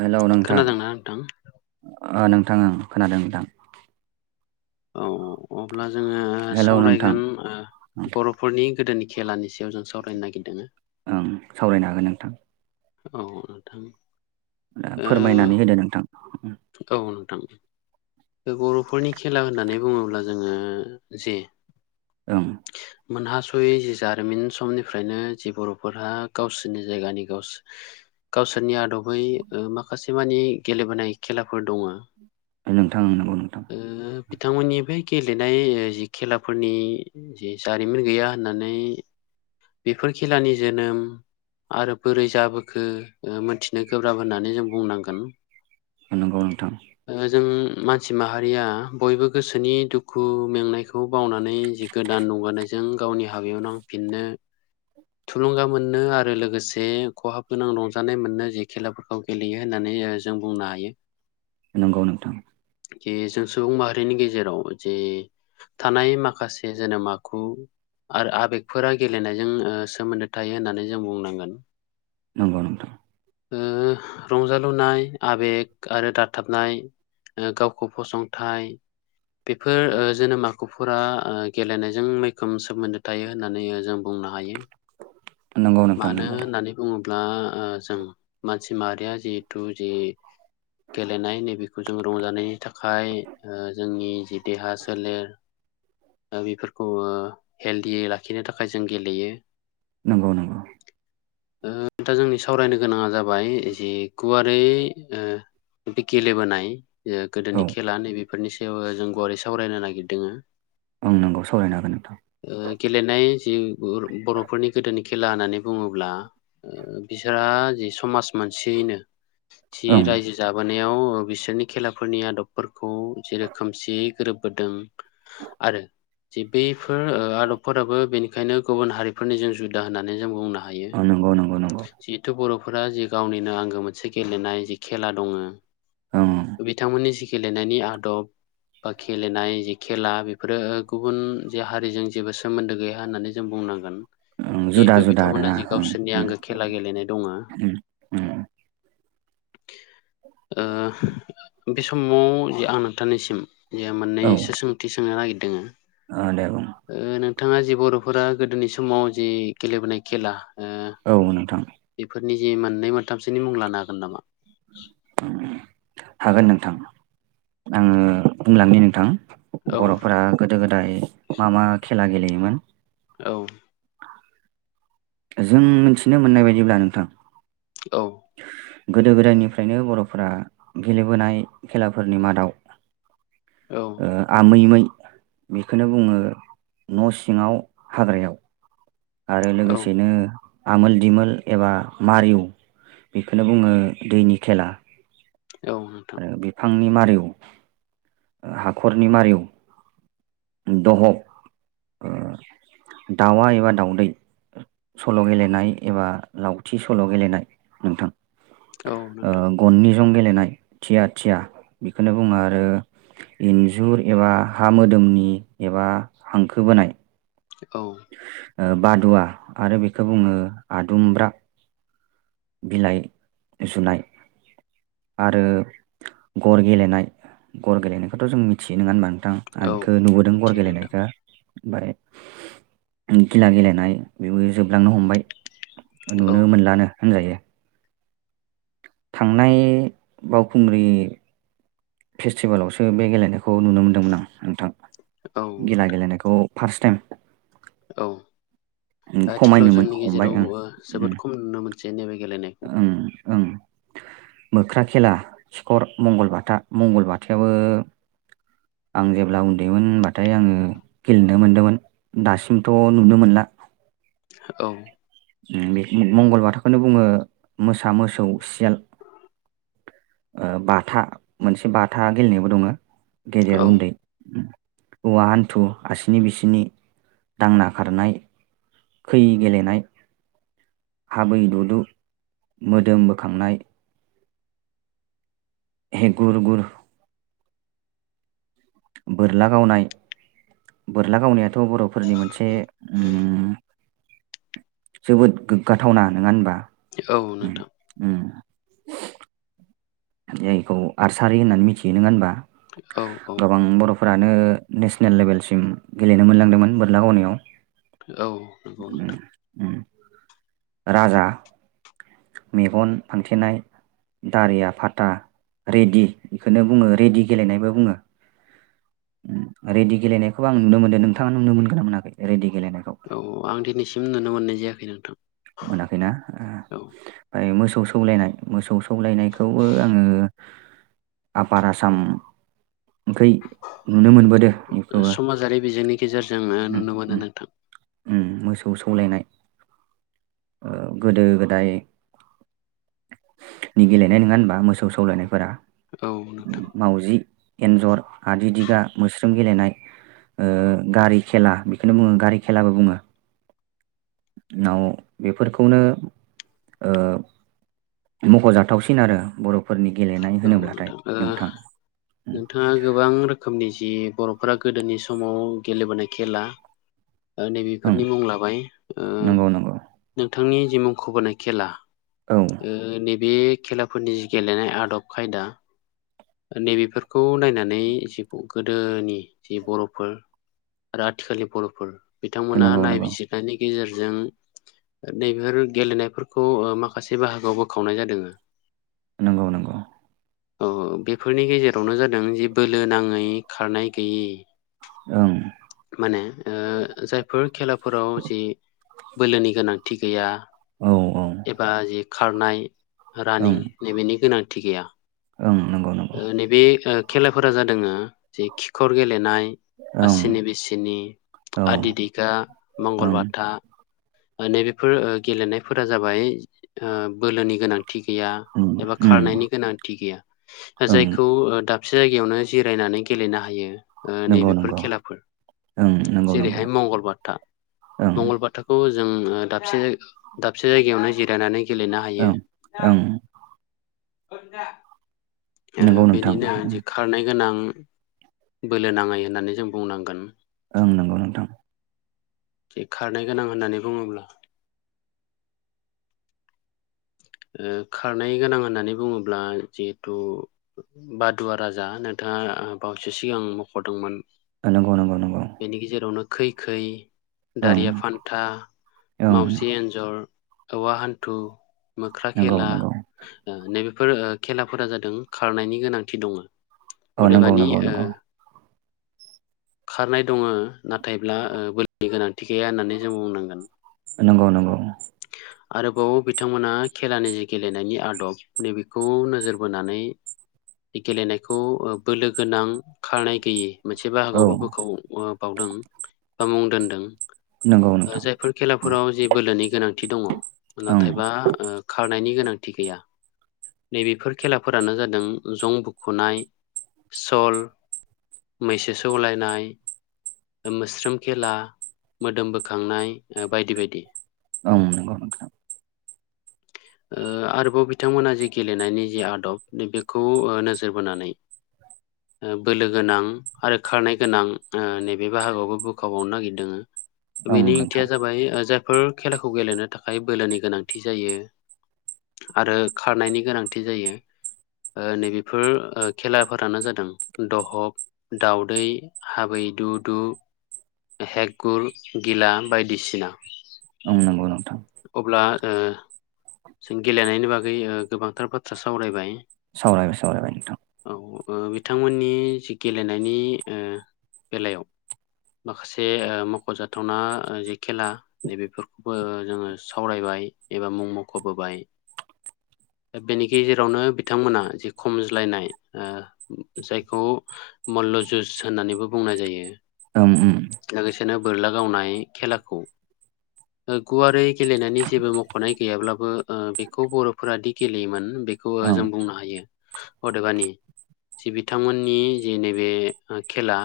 Hello नोंथां खोनादोंना नोंथां? ओ नोंथां ओ खोनादों नोंथां। औ औ अब्ला जोङो हेलौ नोंथां सावरायगोन ओं बर'फोरनि ओ गोदोनि खेलानि जों सावरायनो नागिरदों। ओं सावरायनो हागोन नोंथां औ नोंथां। फोरमायनानै ओ होदो नोंथां। औ नोंथां बर'फोरनि खेला होननानै बुङोब्ला जोङो जे ओम मोनहास'यै जारिमिन समनिफ्रायनो जि बर'फोराहा गावसोरनि जायगानि गावसोर गावसोरनि आदबै ओ माखासे मानि गेलेबोनाय खेलाफोर दङो नोंथांं नंगौ नोंथां। बिथांमोननि बे गेलेनाय जि खेलाफोरनि जि जारिमिन गैया होननानै बेफोर खेलानि जोनोम आरो बोरै जाबो खो मिथिनो गोब्राब होननानै जों बुंनांगोन। नंगौ नोंथां। ओ जों मानसि माहारिया बयबो गोसोनि दुखु मेंनायखौ बावनानै जि गोदान नुगारानाय जायो। नों गावनि हाबायाव नांफिनदो। थुलुंगा मोननो आरो लोगोसे खहाब गोनां रंजानाय मोननो जि खेलाफोरखौ गेलेयो होननानै ओ जों बुंनो हायो। नंगौ नोंथां। जे जों सुबुं माहारिनि गेजेराव जे थानाय माखासे जोनोम आखु आरो आबेगफोरा गेलेनायजों ओ सोमोन्दो थायो होननानै जों बुंनांगोन। नंगौ नोंथां ओ रंजालुनाय आबेग आरो दाथाबनाय ओ गावखौ फसंथाय बेफोर ओ जोनोम आखुफोरा ओ गेलेनायजों मैखोम सोमोन्दो थायो होननानै जों बुं नो हायो। नंगौ नोंथां मानो नंगौ होननानै बुङो ब्ला ओ जों मानसि माहारिया जिहेथु जि गेलेनाय नैबेखौ जों रंजानायनि थाखाय ओ जोंनि जि देहा सोलेर ओ बेफोरखौ ओ हेल्दियै लाखिनो थाखाय जों गेलेयो। नंगौ नंगौ दा जोंनि सावरायनो गोनाङा जाबाय जि गुवारै ओ बि गेलेबोनाय औ गोदोनि खेला नैबे बे फोरनि सायावबो जों गुवारै सावरायनो नागिरदों। आं नोंगौ सावरायनो हागोन ओ नोंथां। गेलेनाय जि बर'फोरनि गोदोनि खेला होननानै बुङोब्ला ओ बिसोरहा जि समाज मोनसेयैनो जि ओं रायजो जाबोनायाव बिसोरनि खेलाफोरनि आदब खौ जे रोखोमसेयै गोरोबबोदों आरो जे बे फोर आदबफोराबो बेनिखायनो गुबुन हारिफोरनिजों जुदा होननानै जों बुंनो हा अ नंगौ नंगौ नंगौ फोरा जि गावनिनो आंगो मोनसे गेलेनाय जि खेला ओं दङो बिथांमोननि गेलेनायनि आदब बा गेलेनाय खेला बेफोरो गुबुन जे हारिजों जेबो सोमोन्दो गैया होननानै जों बुंनांगोन। ओं जुदा जिहेथु जुदा बिथांमोना आरोना जि ओं गावसोरनि आंगो खेला गेलेनाय दङो ओं ओं ओ बे समाव जे आं नोंथांनिसिम जेहा ओं मोननैसो सोंथि सोंनो नागिरदोंङो ओ दे बुं बिथाङा जि बर'फोरा गोदोनि समाव जि गेलेबोनाय खेला ओ औ नोंथां बेफोर नि जे मोननै मोनथामसोनि मुं लानो हागोन नामा? हागोन नोंथां आङो बुंलांनि नोंथां औ बर'फोरा गोदो गोदाय मा मा खेला गेलेयोमोन औ जों मिथिनो मोननाय बायदिब्ला नोंथां औ गोदो-गोदायनिफ्रायनो बर'फोरा गेलेबोनाय खेलाफोरनि मादाव औ ओ आमै मै बेखौनो बुङो न' सिङाव हाग्रायाव आरो औ लोगोसेनो आमोल दिमोल एबा मारिउ बेखोनो बुङो दैनि खेला औ नोंथां आंनि मारिव हाखरनि मारिव दह' ओ दाउआ एबा दाउदै सल' गेलेनाय एबा लावथि सल' गेलेनाय नोंथां औ नोंथां जों गेलेनाय थिया थिया बेखौनो बुङो आरो इन्जुर एबा हा मोदोमनि एबा हांखो बोनाय औ ओ बादुवा आरो बेखौ बुङो आदुमब्रा बिलाइ सुनाय आरो गर गेलेनाय गर गेलेनायखौथ' जों मिथियो नङा होनबा थां आं औ बेखौ नुबोदों गर मिथियो नोंथां गेलेनायखौ ओमफाय गिला गेलेनाय बेबो जोबलांनो हमबाय औ नुनो मोनलानो होनजायो थांनाय बावखुंग्रि फेस्टिभेलावसो बे गेलेनायखौ नुनो मोन्दोंमोन आं नोंथां औ गेला नोंथां गेलेनायखौ फार्स्ट टाइम औ आथिखालाव खमायनो मोन जोंनि हमबाय ओं गेजेराव उम जोबोद खम नुनो मोनसे नैब गेलेनायखौ ओं ओं मोख्रा खेला सिखर मंगलबाथा मंगलबाथायाबो आं जेब्ला उन्दैमोन होनबाथाय आङो गेलेनो मोनदोंमोन दासिमथ' नुनो मोनला औ ओम बे मंगलबाथाखौनो बुङो मोसा मोसौ सियाल बाथा मोनसे बाथा गेलेनोबो दङ औ गेदेर उन्दै औवा हान्थु आसिनि बिसिनि दांना खारनाय खै गेलेनाय हाबै ददु मोदोम बोखांनाय हे गुर गुर बोरला गावनाय बोरला गावनायाथ' बर'फोरनि मोनसे ओम जोबोद गोग्गाथावना नङा होनबा औ उम नोंथां उम [inaudible] जायखौ आरसारि होननानै मिथियो नङा होनबा औ औ गोबां बर'फोरानो नेसनेल लेभेलसिम गेलेनो मोनलांदोंमोन बोरलागावनायाव औ नंगौ नोंथां राजा मेगन फांथेनाय दारिआफा। टा रेदि बेखौनो बुङो रेदि गेलेनायबो बुङो। रेदि गेलेनायखौबो आं नुनो मोनदों नोंथाङा नुनो मोनगोना मोनाखै रेदि औ आं दिनैसिम नुनो मोननाय जायाखै नोंथां। मोनाखैना ओ औ ओमफ्राय मोसौ सौलायनाय मोसौ। सौलायनायखौबो आङो आफार आसाम। ओमफ्राय नुनो मोनबोदो बेखौबो समाजारि बिजोंनि गेजेरजों ओ नुनो मोनो ओम-ओम नोंथां ओम मोसौ सौलायनाय गोदो गोदाय नि गेलेनाय नङा होनबा मोसौ सौलायनायफोरा औ नोंथां मावजि एन्जर आदि दिगा। मोस्रोम गेलेनाय गारि खेला बेखौनो बुङो गारि खेलाबो बुङो। नाव बेफोरखौनो ओ मख'जाथावसिन आरो बर' औ नोंथां नोंथाङा गोबां रोखोमनि जि बर'फोरा गोदोनि समाव गेलेबोनाय खेला ओं नैबेफोरनि मुं लाबाय नंगौ नंगौ नोंथांनि जि मुंखौबोनाय खेला औ नैबे खेलाफोरनि जि गेलेनाय आदब खायदा नैबेफोरखौ नायनानै जि गोदोनि जि बर'फोर आरो आथिखालनि बर'फोर बिथांमोना नंगौ नंगौ नायबिजिरनायनि गेजेर जों नैब गेलेनायफोरखौ माखासे बाहागोआव बोखावनाय जादों। नंगौ नंगौ औ बेफोरनि गेजेरावनो जादों जे बोलो नाङै खारनाय गैयै ओं। माने जायफोर खेलाफोराव जि बोलोनि गोनांथि गैया। औ औ। एबा जि खारनाय रानिं नैबेनि गोनांथि गैया ओ नंगौ। नंगौ नैबे खेलाफोरा जादों जे खिखर गेलेनाय। ओं आसिनि बिसिनि, औ आदि दिगा, ओं मंगलबाथा नैबेफोर गेलेनायफोरा जाबाय बोलोनि गोनांथि उम एबा उम खारनायनि गोनांथि गैया ओं जायखौ दाबसे जायगायावनो जिरायनानै गेलेनो हायो। नंगौ नैबेफोर नंगौ खेलाफोर ओं नंगौ नंगौ जेरैहाय मंगलबाथा ओं मंगलबाथा जों दाबसे जायगायावनो जिरायनानै गेलेनो हायो। ओं ओं नंगौ नोंथां बिदिनो खारनाय गोनां। बोलो नाङै होननानै जों बुंनांगोन। ओं नंगौ नोंथां। जे खारनो गोनां होननानै बुङोब्ला। खारनाय गोनां होननानै बुङोब्ला जिहेथु बादुवा राजा नोंथां दा बावैसो सिगां मख'दोंमोन नंगौ नंगौ अ नंगौ। खैखै ओं दारिया फान्था ओं माउजि एन्जर औवा हान्थु मोख्रा नंगौ खेला नंगौ नैबे। बेफोर खेलाफोरा जादों खारनायनि गोनांथि दङ औ नंगौ अदेबानि नंगौ [inaudible] नंगौ खारनाय दङ नाथायब्ला बोलोनि गोनांथि गैया होननानै जों बुंनांगोन। नंगौ नंगौ। आरोबाव बिथांमोना। खेलानि जि गेलेनायनि आदब नैबेखौ नोजोर बोनानै। गेलेनायखौ बोलो गोनां खारनाय गैयै। मोनसे औ बाहागोआवबो बोखाव बावदों बा मुं दोनदों नंगौ नोंथां जायफोर खेलाफोराव जे बोलोनि गोनांथि दङ ओं नाथायबा खारनायनि गोनांथि गैया नैबेफोर खेलाफोरानो जादों जं बुखुनाय सल मैसो सौलायनाय मोस्रोम खेला मोदोम बोखांनाय बायदि बायदि ओम नंगौ नोंथां [inaudible] आरोबाव बिथांमोना जि गेलेनायनि जि आदब बेखौ नोजोर बोनानै बोलो गोनां आरो खारनाय गोनां नैबे बाहागोआवबो बोखाबावनो नागिरदों ओं बेनि ओंथिया नोंथां जाबाय जायफोर खेलाखौ गेलेनो थाखाय बोलोनि गोनांथि जायो आरो खारनायनि गोनांथि जायो नैबेफोर खेलाफोरानो जादों दहक दाउदै हाबै दु दु हेगगुर गिला बायदिसिना ओ नांगौ नोंथां अब्ला जों गेलेनायनि बागै गोबांथार बाथ्रा सावरायबाय सावरायबाय सावरायबाय औ बिथांमोननि जि गेलेनायनि बेलायाव माखासे मख'जाथावना जि खेला नैबेफोरखौबो जोङो सावरायबाय एबा मुं मख'बोबाय बेनि गेजेरावनो बिथांमोना जि खमज्लायनाय जायखौ जु' जुस होननानैबो बुंनाय जायो ओं ओ लोगोसेनो बोरला गावनाय खेलाखौ गुवारै गेलेनायनि जेबो म खनाय गैयाब्लाबो बेखौ बर'फोरादि गेलेयोमोन बेखौ ओं जों बुंनो हायो अदेबानि जि बिथांमोननि जि नैबे खेला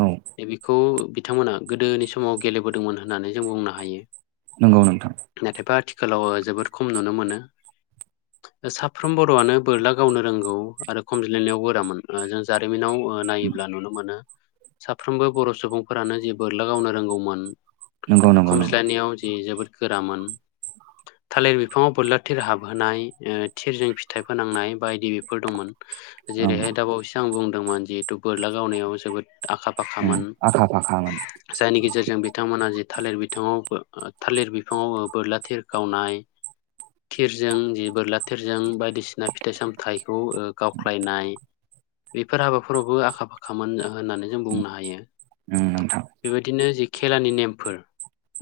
औ द बेखौ बिथांमोना गोदोनि समाव गेलेबोदोंमोन होननानै जों बुंनो हायो नंगौ नोंथां नाथायबा आथिखालाव जोबोद खम नुनो मोनो साफ्रोम बर'आनो बोरला गावनो रोंगौ आरो खमज्लायनायाव बोरामोन जों जारिमिनाव उम नायोब्ला नुनो मोनो साफ्रोमबो बर' सुबुंफोरानो जे बोरला गावनो रोंगौमोन नंगौ आरो नंगौ नंगौ खमज्लायनायाव जि जोबोद गोरामोन थालिर बिफाङाव बोरला थिर हाबहोनाय थिरजों फिथाइ फोनांनाय बायदि बेफोर दंमोन ओं जेरैहाय दा बावैसो आं बुंदोंमोन जिहेथु बोरला गावनायाव जोबोद आखा उम फाखामोन आखा फाखामोन जायनि गेजेरजों बिथांमोना थालिर बिथाङावब थालिर बिफाङाव बोरला थिर गावनाय थिरजों जि बोरला थिरजों बायदिसिना फिथाइ सामथाइखौ गावख्लायनाय बेफोर हाबाफोरावबो आखा फाखामोन होननानै जों बुंनो हायो उम नोंथां बेबायदिनो जे खेलानि नेमफोर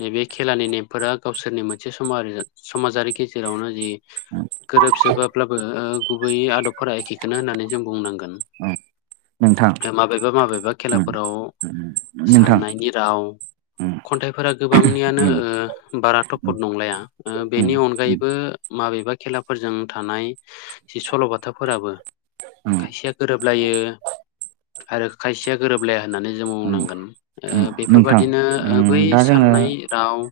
नैबे खेलानि नेमफोरा गावसोरनि मोनसे सम समाजारि गेजेरावनो जि आ गोरोबजोबाब्लाबो गुबैयै आदबफोरा एखेखौनो होननानै जों बुंनांगोन उम नोंथां माबेबा माबेबा उम खेलाफोराव नोंथां साननायनि राव उम खन्थाइफोरा गोबांनियानो उम बारा उम थफद नंलाया बेनि उम अनगायैबो माबेबा खेलाफोरजों थानाय जि सल'बाथाफोराबो उम खायसेया गोरोबलायो आरो खायसेया गोरोबलाया होननानै जों उम बुंनांगोन उम नोंथां बेफोरबादिनो बै उम दा जोङो साननाय राव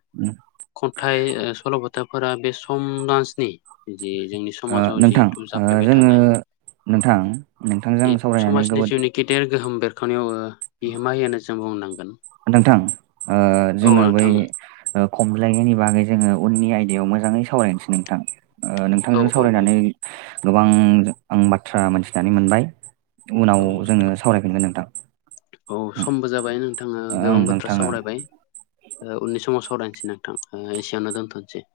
खन्थाइ सल'बथाफोरा बे सम दान्सनि जि जोंनि ओ समाजाव नोंथां जिहेतु ओ जाफ्लेबाय जोङो थानाय नोंथां [inaudible] नोंथांजों जि सावरायनानै समाजनि जोबोद जिउनि गेदेर गोहोम बेर खावनायाव बिहोमा हो होननानै जों बुंनांगोन। नोंथां औ जोङो बै नोंथां खमलायनायनि बागै जोङो उननि आयदायाव मोजाङै सावरायनोसै नोंथां। औ नोंथांजों औ औ सावरायनानै गोबां आं बाथ्रा मोनथिनानै मोनबाय। उनाव औ जोङो नोंथां सावरायफिनगोन नोंथां औ समबो जाबाय नोंथाङा ओं गोबां बाथ्रा नोंथां ओं सावरायबाय। उननि समाव सावरायनोसै नोंथां एसियावनो दोनथनोसै। [inaudible]